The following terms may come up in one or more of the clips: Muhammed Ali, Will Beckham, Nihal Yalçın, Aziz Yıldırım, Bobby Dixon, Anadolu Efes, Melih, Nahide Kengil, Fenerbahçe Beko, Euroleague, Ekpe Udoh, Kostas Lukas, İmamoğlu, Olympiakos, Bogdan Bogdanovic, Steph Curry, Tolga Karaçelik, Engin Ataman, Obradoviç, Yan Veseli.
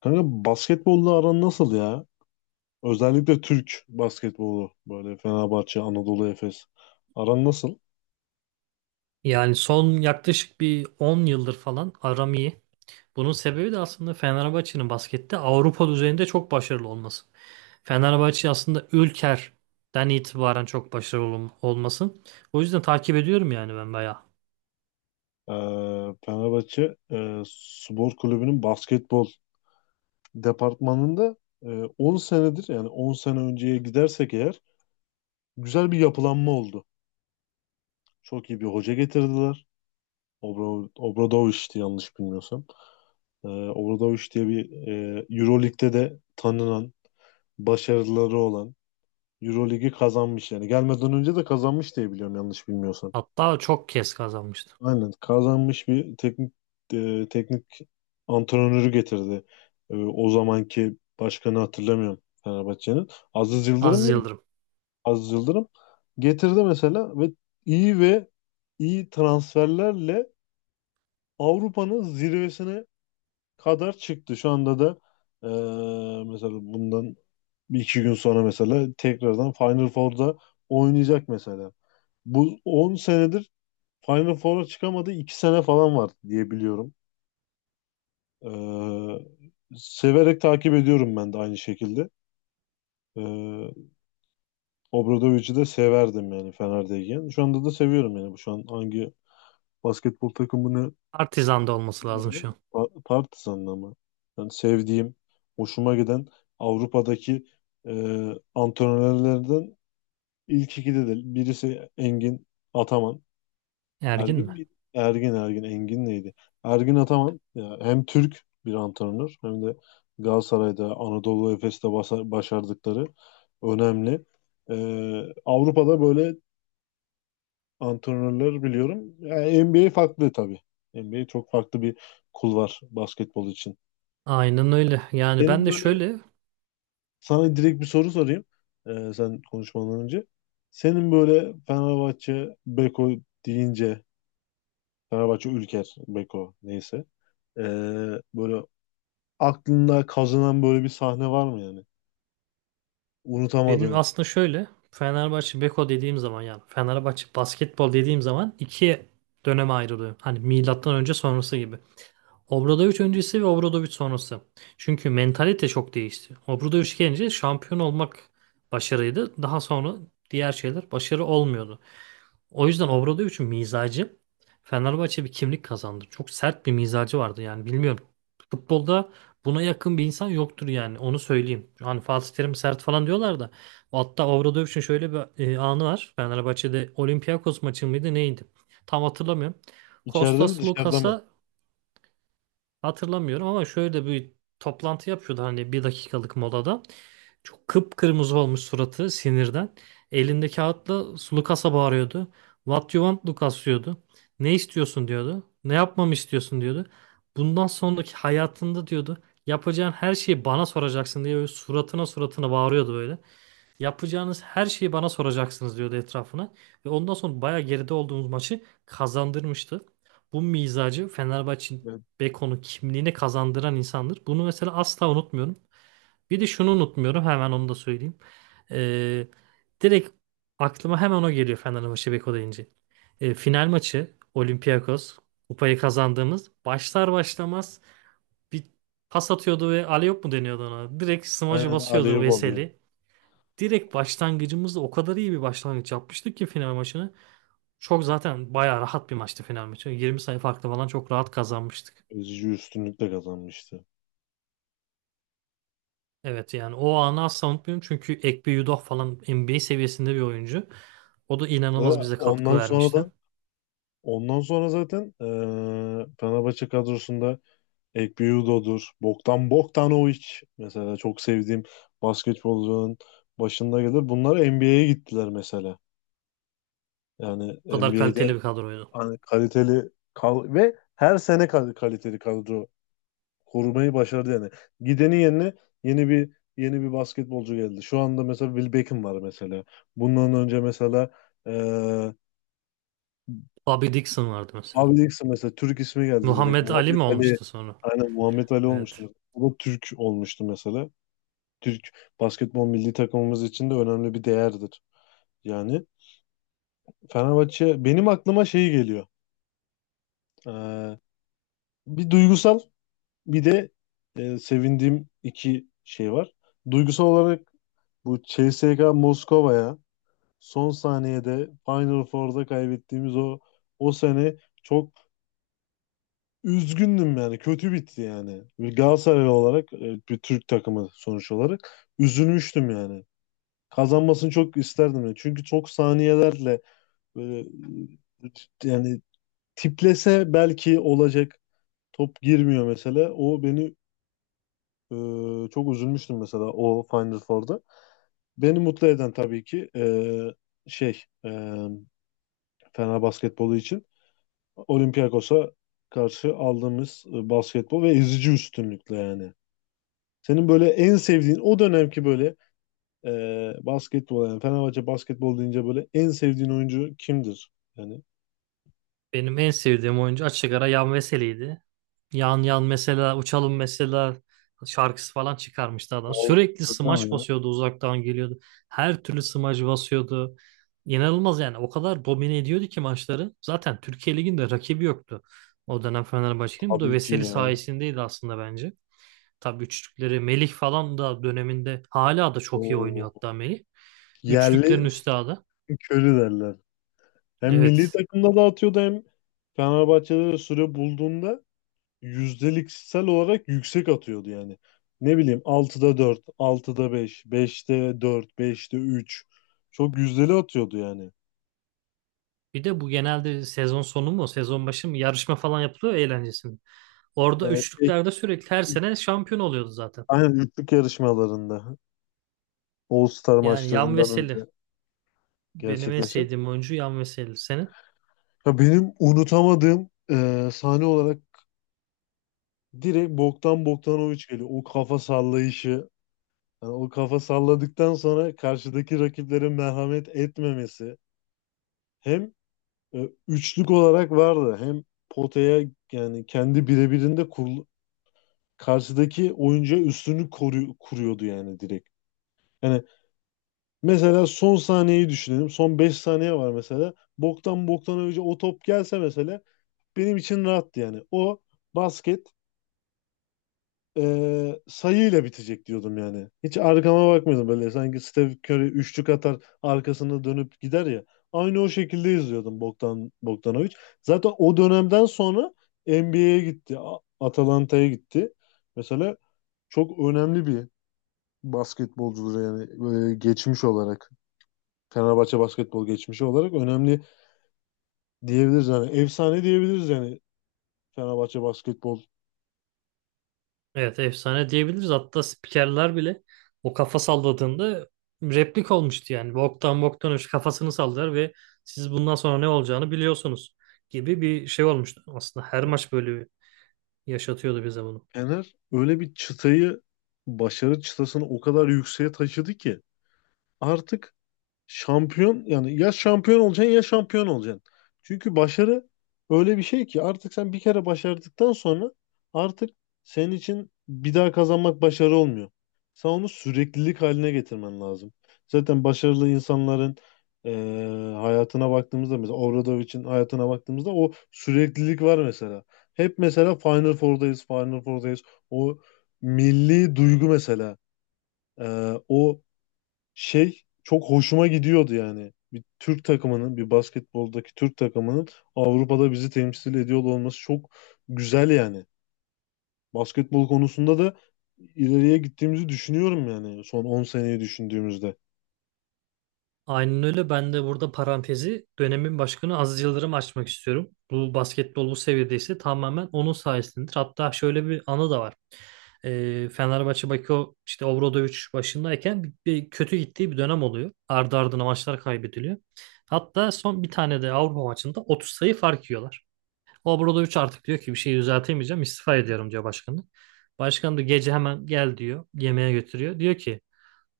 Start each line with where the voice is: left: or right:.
left: Kanka, basketbolla aran nasıl ya? Özellikle Türk basketbolu böyle Fenerbahçe, Anadolu Efes. Aran nasıl?
right: Yani son yaklaşık bir 10 yıldır falan aram iyi. Bunun sebebi de aslında Fenerbahçe'nin baskette Avrupa düzeyinde çok başarılı olması. Fenerbahçe aslında Ülker'den itibaren çok başarılı olması. O yüzden takip ediyorum yani ben bayağı.
left: Ee, Fenerbahçe Spor Kulübü'nün basketbol departmanında, e, 10 senedir, yani 10 sene önceye gidersek eğer güzel bir yapılanma oldu. Çok iyi bir hoca getirdiler. Obradoviç'ti, yanlış bilmiyorsam. Obradoviç diye bir, Euroleague'de de tanınan, başarıları olan, Euroligi kazanmış yani. Gelmeden önce de kazanmış diye biliyorum, yanlış bilmiyorsan.
right: Hatta çok kez kazanmıştı.
left: Aynen, kazanmış bir teknik, teknik antrenörü getirdi. O zamanki başkanı hatırlamıyorum Fenerbahçe'nin. Aziz Yıldırım
right: Aziz
left: mıydı?
right: Yıldırım.
left: Aziz Yıldırım getirdi mesela ve iyi ve iyi transferlerle Avrupa'nın zirvesine kadar çıktı. Şu anda da e, mesela bundan bir iki gün sonra mesela tekrardan Final Four'da oynayacak mesela. Bu 10 senedir Final Four'a çıkamadı. 2 sene falan var diye biliyorum. Severek takip ediyorum ben de aynı şekilde. Ee, Obradovic'i de severdim yani Fener'deyken. Şu anda da seviyorum yani. Bu şu an hangi basketbol takımını
right: Partizan'da olması lazım
left: bilmiyorum
right: şu an.
left: ama Partizan'ın ama. Yani sevdiğim, hoşuma giden Avrupa'daki e, antrenörlerden ilk ikide de birisi Engin Ataman.
right: Ergin
left: Ergin
right: mi?
left: miydi? Ergin, Engin neydi? Ergin Ataman ya, hem Türk bir antrenör hem de Galatasaray'da, Anadolu Efes'te başardıkları önemli. Ee, Avrupa'da böyle antrenörler biliyorum. Yani NBA farklı tabii. NBA çok farklı bir kulvar basketbol için.
right: Aynen öyle. Yani
left: Senin
right: ben de
left: böyle,
right: şöyle.
left: sana direkt bir soru sorayım sen konuşmadan önce. Senin böyle Fenerbahçe Beko deyince, Fenerbahçe Ülker Beko neyse. Ee, böyle aklında kazınan böyle bir sahne var mı yani?
right: Benim
left: Unutamadığın.
right: aslında şöyle, Fenerbahçe Beko dediğim zaman yani Fenerbahçe basketbol dediğim zaman iki döneme ayrılıyor. Hani milattan önce sonrası gibi. Obradoviç öncesi ve Obradoviç sonrası. Çünkü mentalite çok değişti. Obradoviç gelince şampiyon olmak başarıydı. Daha sonra diğer şeyler başarı olmuyordu. O yüzden Obradoviç'in mizacı, Fenerbahçe bir kimlik kazandı. Çok sert bir mizacı vardı yani, bilmiyorum. Futbolda buna yakın bir insan yoktur yani, onu söyleyeyim. Hani Fatih Terim sert falan diyorlar da. Hatta Obradoviç'in şöyle bir anı var. Fenerbahçe'de Olympiakos maçı mıydı neydi? Tam hatırlamıyorum.
left: İçeride mi,
right: Kostas
left: dışarıda mı?
right: Lukas'a, hatırlamıyorum ama, şöyle bir toplantı yapıyordu hani, bir dakikalık molada. Çok kıpkırmızı olmuş suratı sinirden. Elinde kağıtla Lucas'a bağırıyordu. What you want Lucas diyordu. Ne istiyorsun diyordu. Ne yapmamı istiyorsun diyordu. Bundan sonraki hayatında diyordu. Yapacağın her şeyi bana soracaksın diye böyle suratına suratına bağırıyordu böyle. Yapacağınız her şeyi bana soracaksınız diyordu etrafına. Ve ondan sonra bayağı geride olduğumuz maçı kazandırmıştı. Bu mizacı, Fenerbahçe'nin
left: Evet.
right: Beko'nun kimliğini kazandıran insandır. Bunu mesela asla unutmuyorum. Bir de şunu unutmuyorum, hemen onu da söyleyeyim. Ee, Direkt aklıma hemen o geliyor Fenerbahçe Beko deyince. Final maçı Olympiakos kupayı kazandığımız, başlar başlamaz bir pas atıyordu ve alley-oop mu deniyordu ona? Direkt smacı
left: Aynen.
right: basıyordu
left: Alev alıyor.
right: Veseli. Direkt başlangıcımızda o kadar iyi bir başlangıç yapmıştık ki final maçını. Çok zaten bayağı rahat bir maçtı final maçı. 20 sayı farklı falan çok rahat kazanmıştık.
left: Ezici üstünlükle kazanmıştı.
right: Evet yani o anı asla unutmuyorum çünkü Ekpe Udoh falan NBA seviyesinde bir oyuncu. O da inanılmaz
left: Ve
right: bize katkı vermişti.
left: ondan sonra zaten Fenerbahçe kadrosunda Ekpiyudo'dur. Bogdan Bogdanovic mesela çok sevdiğim basketbolcunun başında gelir. Bunlar NBA'ye gittiler mesela. Yani
right: O kadar kaliteli
left: NBA'de
right: bir kadroydu.
left: hani kaliteli kal ve her sene kaliteli kadro korumayı başardı yani. Gidenin yerine yeni bir yeni bir basketbolcu geldi. Şu anda mesela Will Beckham var mesela. Bundan önce mesela eee
right: Bobby Dixon vardı mesela.
left: Bobby Dixon mesela. Türk ismi geldi direkt,
right: Muhammed Ali
left: Muhammed
right: mi
left: Ali.
right: olmuştu sonra?
left: Aynen, Muhammed Ali olmuştu
right: Evet.
left: mesela. O da Türk olmuştu mesela. Türk basketbol milli takımımız için de önemli bir değerdir. Yani Fenerbahçe benim aklıma şey geliyor. Eee, bir duygusal bir de, sevindiğim iki şey var. Duygusal olarak, bu CSKA Moskova'ya son saniyede Final Four'da kaybettiğimiz o sene çok üzgündüm yani. Kötü bitti yani. Bir Galatasaraylı olarak bir Türk takımı sonuç olarak üzülmüştüm yani. Kazanmasını çok isterdim yani. Çünkü çok saniyelerle böyle, e, yani tiplese belki olacak, top girmiyor mesela. O beni e, çok üzülmüştüm mesela o Final Four'da. Beni mutlu eden tabii ki, şey e, Fener basketbolu için Olympiakos'a karşı aldığımız basketbol, ve ezici üstünlükle yani. Senin böyle en sevdiğin o dönemki böyle e, basketbol, yani Fenerbahçe basketbol deyince böyle en sevdiğin oyuncu kimdir? Yani.
right: Benim en sevdiğim oyuncu açık ara Yan Veseli'ydi. Yan Yan mesela, Uçalım mesela şarkısı falan çıkarmıştı adam. Sürekli
left: Tamam
right: smaç
left: ya.
right: basıyordu, uzaktan geliyordu. Her türlü smaç basıyordu. İnanılmaz yani, o kadar domine ediyordu ki maçları. Zaten Türkiye Ligi'nde rakibi yoktu o dönem Fenerbahçe'nin. Bu da
left: Tabii ki
right: Veseli
left: ya.
right: sayesindeydi aslında bence. Tabii üçlükleri Melih falan da döneminde, hala da çok iyi oynuyor
left: Oo.
right: hatta Melih. Üçlüklerin
left: Yerli
right: üstadı.
left: Stephen derler. Hem milli
right: Evet.
left: takımda da atıyordu, hem Fenerbahçe'de de süre bulduğunda yüzdeliksel olarak yüksek atıyordu yani. Ne bileyim, 4/6, 5/6, 4/5, 3/5. Çok yüzdeli atıyordu yani.
right: Bir de bu genelde sezon sonu mu, sezon başı mı yarışma falan yapılıyor ya eğlencesinde. Orada
left: Ee, şey,
right: üçlüklerde sürekli her sene şampiyon oluyordu zaten.
left: aynen üçlük yarışmalarında, All Star
right: Yani Yan
left: maçlarından
right: Veseli.
left: önce
right: Benim en
left: gerçekleşen.
right: sevdiğim oyuncu Yan Veseli, senin?
left: Ya benim unutamadığım sahne olarak direkt Bogdan Bogdanovic geliyor. O kafa sallayışı, yani o kafa salladıktan sonra karşıdaki rakiplere merhamet etmemesi. Hem üçlük olarak vardı, hem potaya, yani kendi birebirinde karşıdaki oyuncuya üstünlük kuruyordu yani, direkt. Yani mesela son saniyeyi düşünelim. Son 5 saniye var mesela. Boktan önce o top gelse mesela benim için rahattı yani. O basket sayıyla bitecek diyordum yani. Hiç arkama bakmıyordum böyle. Sanki Steph Curry üçlük atar arkasında dönüp gider ya, aynı o şekilde izliyordum Bogdan Bogdanovic. Zaten o dönemden sonra NBA'ye gitti. Atalanta'ya gitti. Mesela çok önemli bir basketbolcudur yani, geçmiş olarak. Fenerbahçe basketbol geçmişi olarak önemli diyebiliriz yani, efsane diyebiliriz yani. Fenerbahçe basketbol,
right: Evet, efsane diyebiliriz. Hatta spikerler bile o kafa salladığında replik olmuştu yani. Bogdan Bogdanovic kafasını sallar ve siz bundan sonra ne olacağını biliyorsunuz gibi bir şey olmuştu. Aslında her maç böyle yaşatıyordu bize bunu.
left: Fener öyle bir çıtayı, başarı çıtasını o kadar yükseğe taşıdı ki artık şampiyon, yani ya şampiyon olacaksın ya şampiyon olacaksın. Çünkü başarı öyle bir şey ki, artık sen bir kere başardıktan sonra artık senin için bir daha kazanmak başarı olmuyor. Sen onu süreklilik haline getirmen lazım. Zaten başarılı insanların, hayatına baktığımızda, mesela Obradovic'in hayatına baktığımızda o süreklilik var mesela. Hep mesela Final Four'dayız, Final Four'dayız. O milli duygu mesela. O şey çok hoşuma gidiyordu yani. Bir Türk takımının, bir basketboldaki Türk takımının Avrupa'da bizi temsil ediyor olması çok güzel yani. Basketbol konusunda da ileriye gittiğimizi düşünüyorum, yani son 10 seneyi düşündüğümüzde.
right: Aynen öyle. Ben de burada parantezi dönemin başkanı Aziz Yıldırım açmak istiyorum. Bu basketbol bu seviyedeyse tamamen onun sayesindedir. Hatta şöyle bir anı da var. Fenerbahçe Bakio işte Obradovic başındayken bir kötü gittiği bir dönem oluyor. Ardı ardına maçlar kaybediliyor. Hatta son bir tane de Avrupa maçında 30 sayı fark yiyorlar. Obradovic artık diyor ki, bir şey düzeltemeyeceğim, istifa ediyorum diyor başkanı. Başkan da gece hemen gel diyor, yemeğe götürüyor. Diyor ki: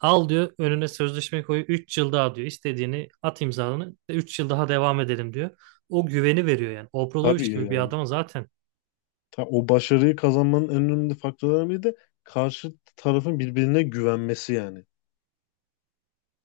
right: Al diyor önüne sözleşme koyu, 3 yıl daha diyor, istediğini at imzalını, 3 yıl daha devam edelim diyor. O güveni veriyor yani
left: Tabii
right: Obradoviç gibi bir
left: yani.
right: adama zaten.
left: O başarıyı kazanmanın en önemli faktörlerinden biri de karşı tarafın birbirine güvenmesi yani.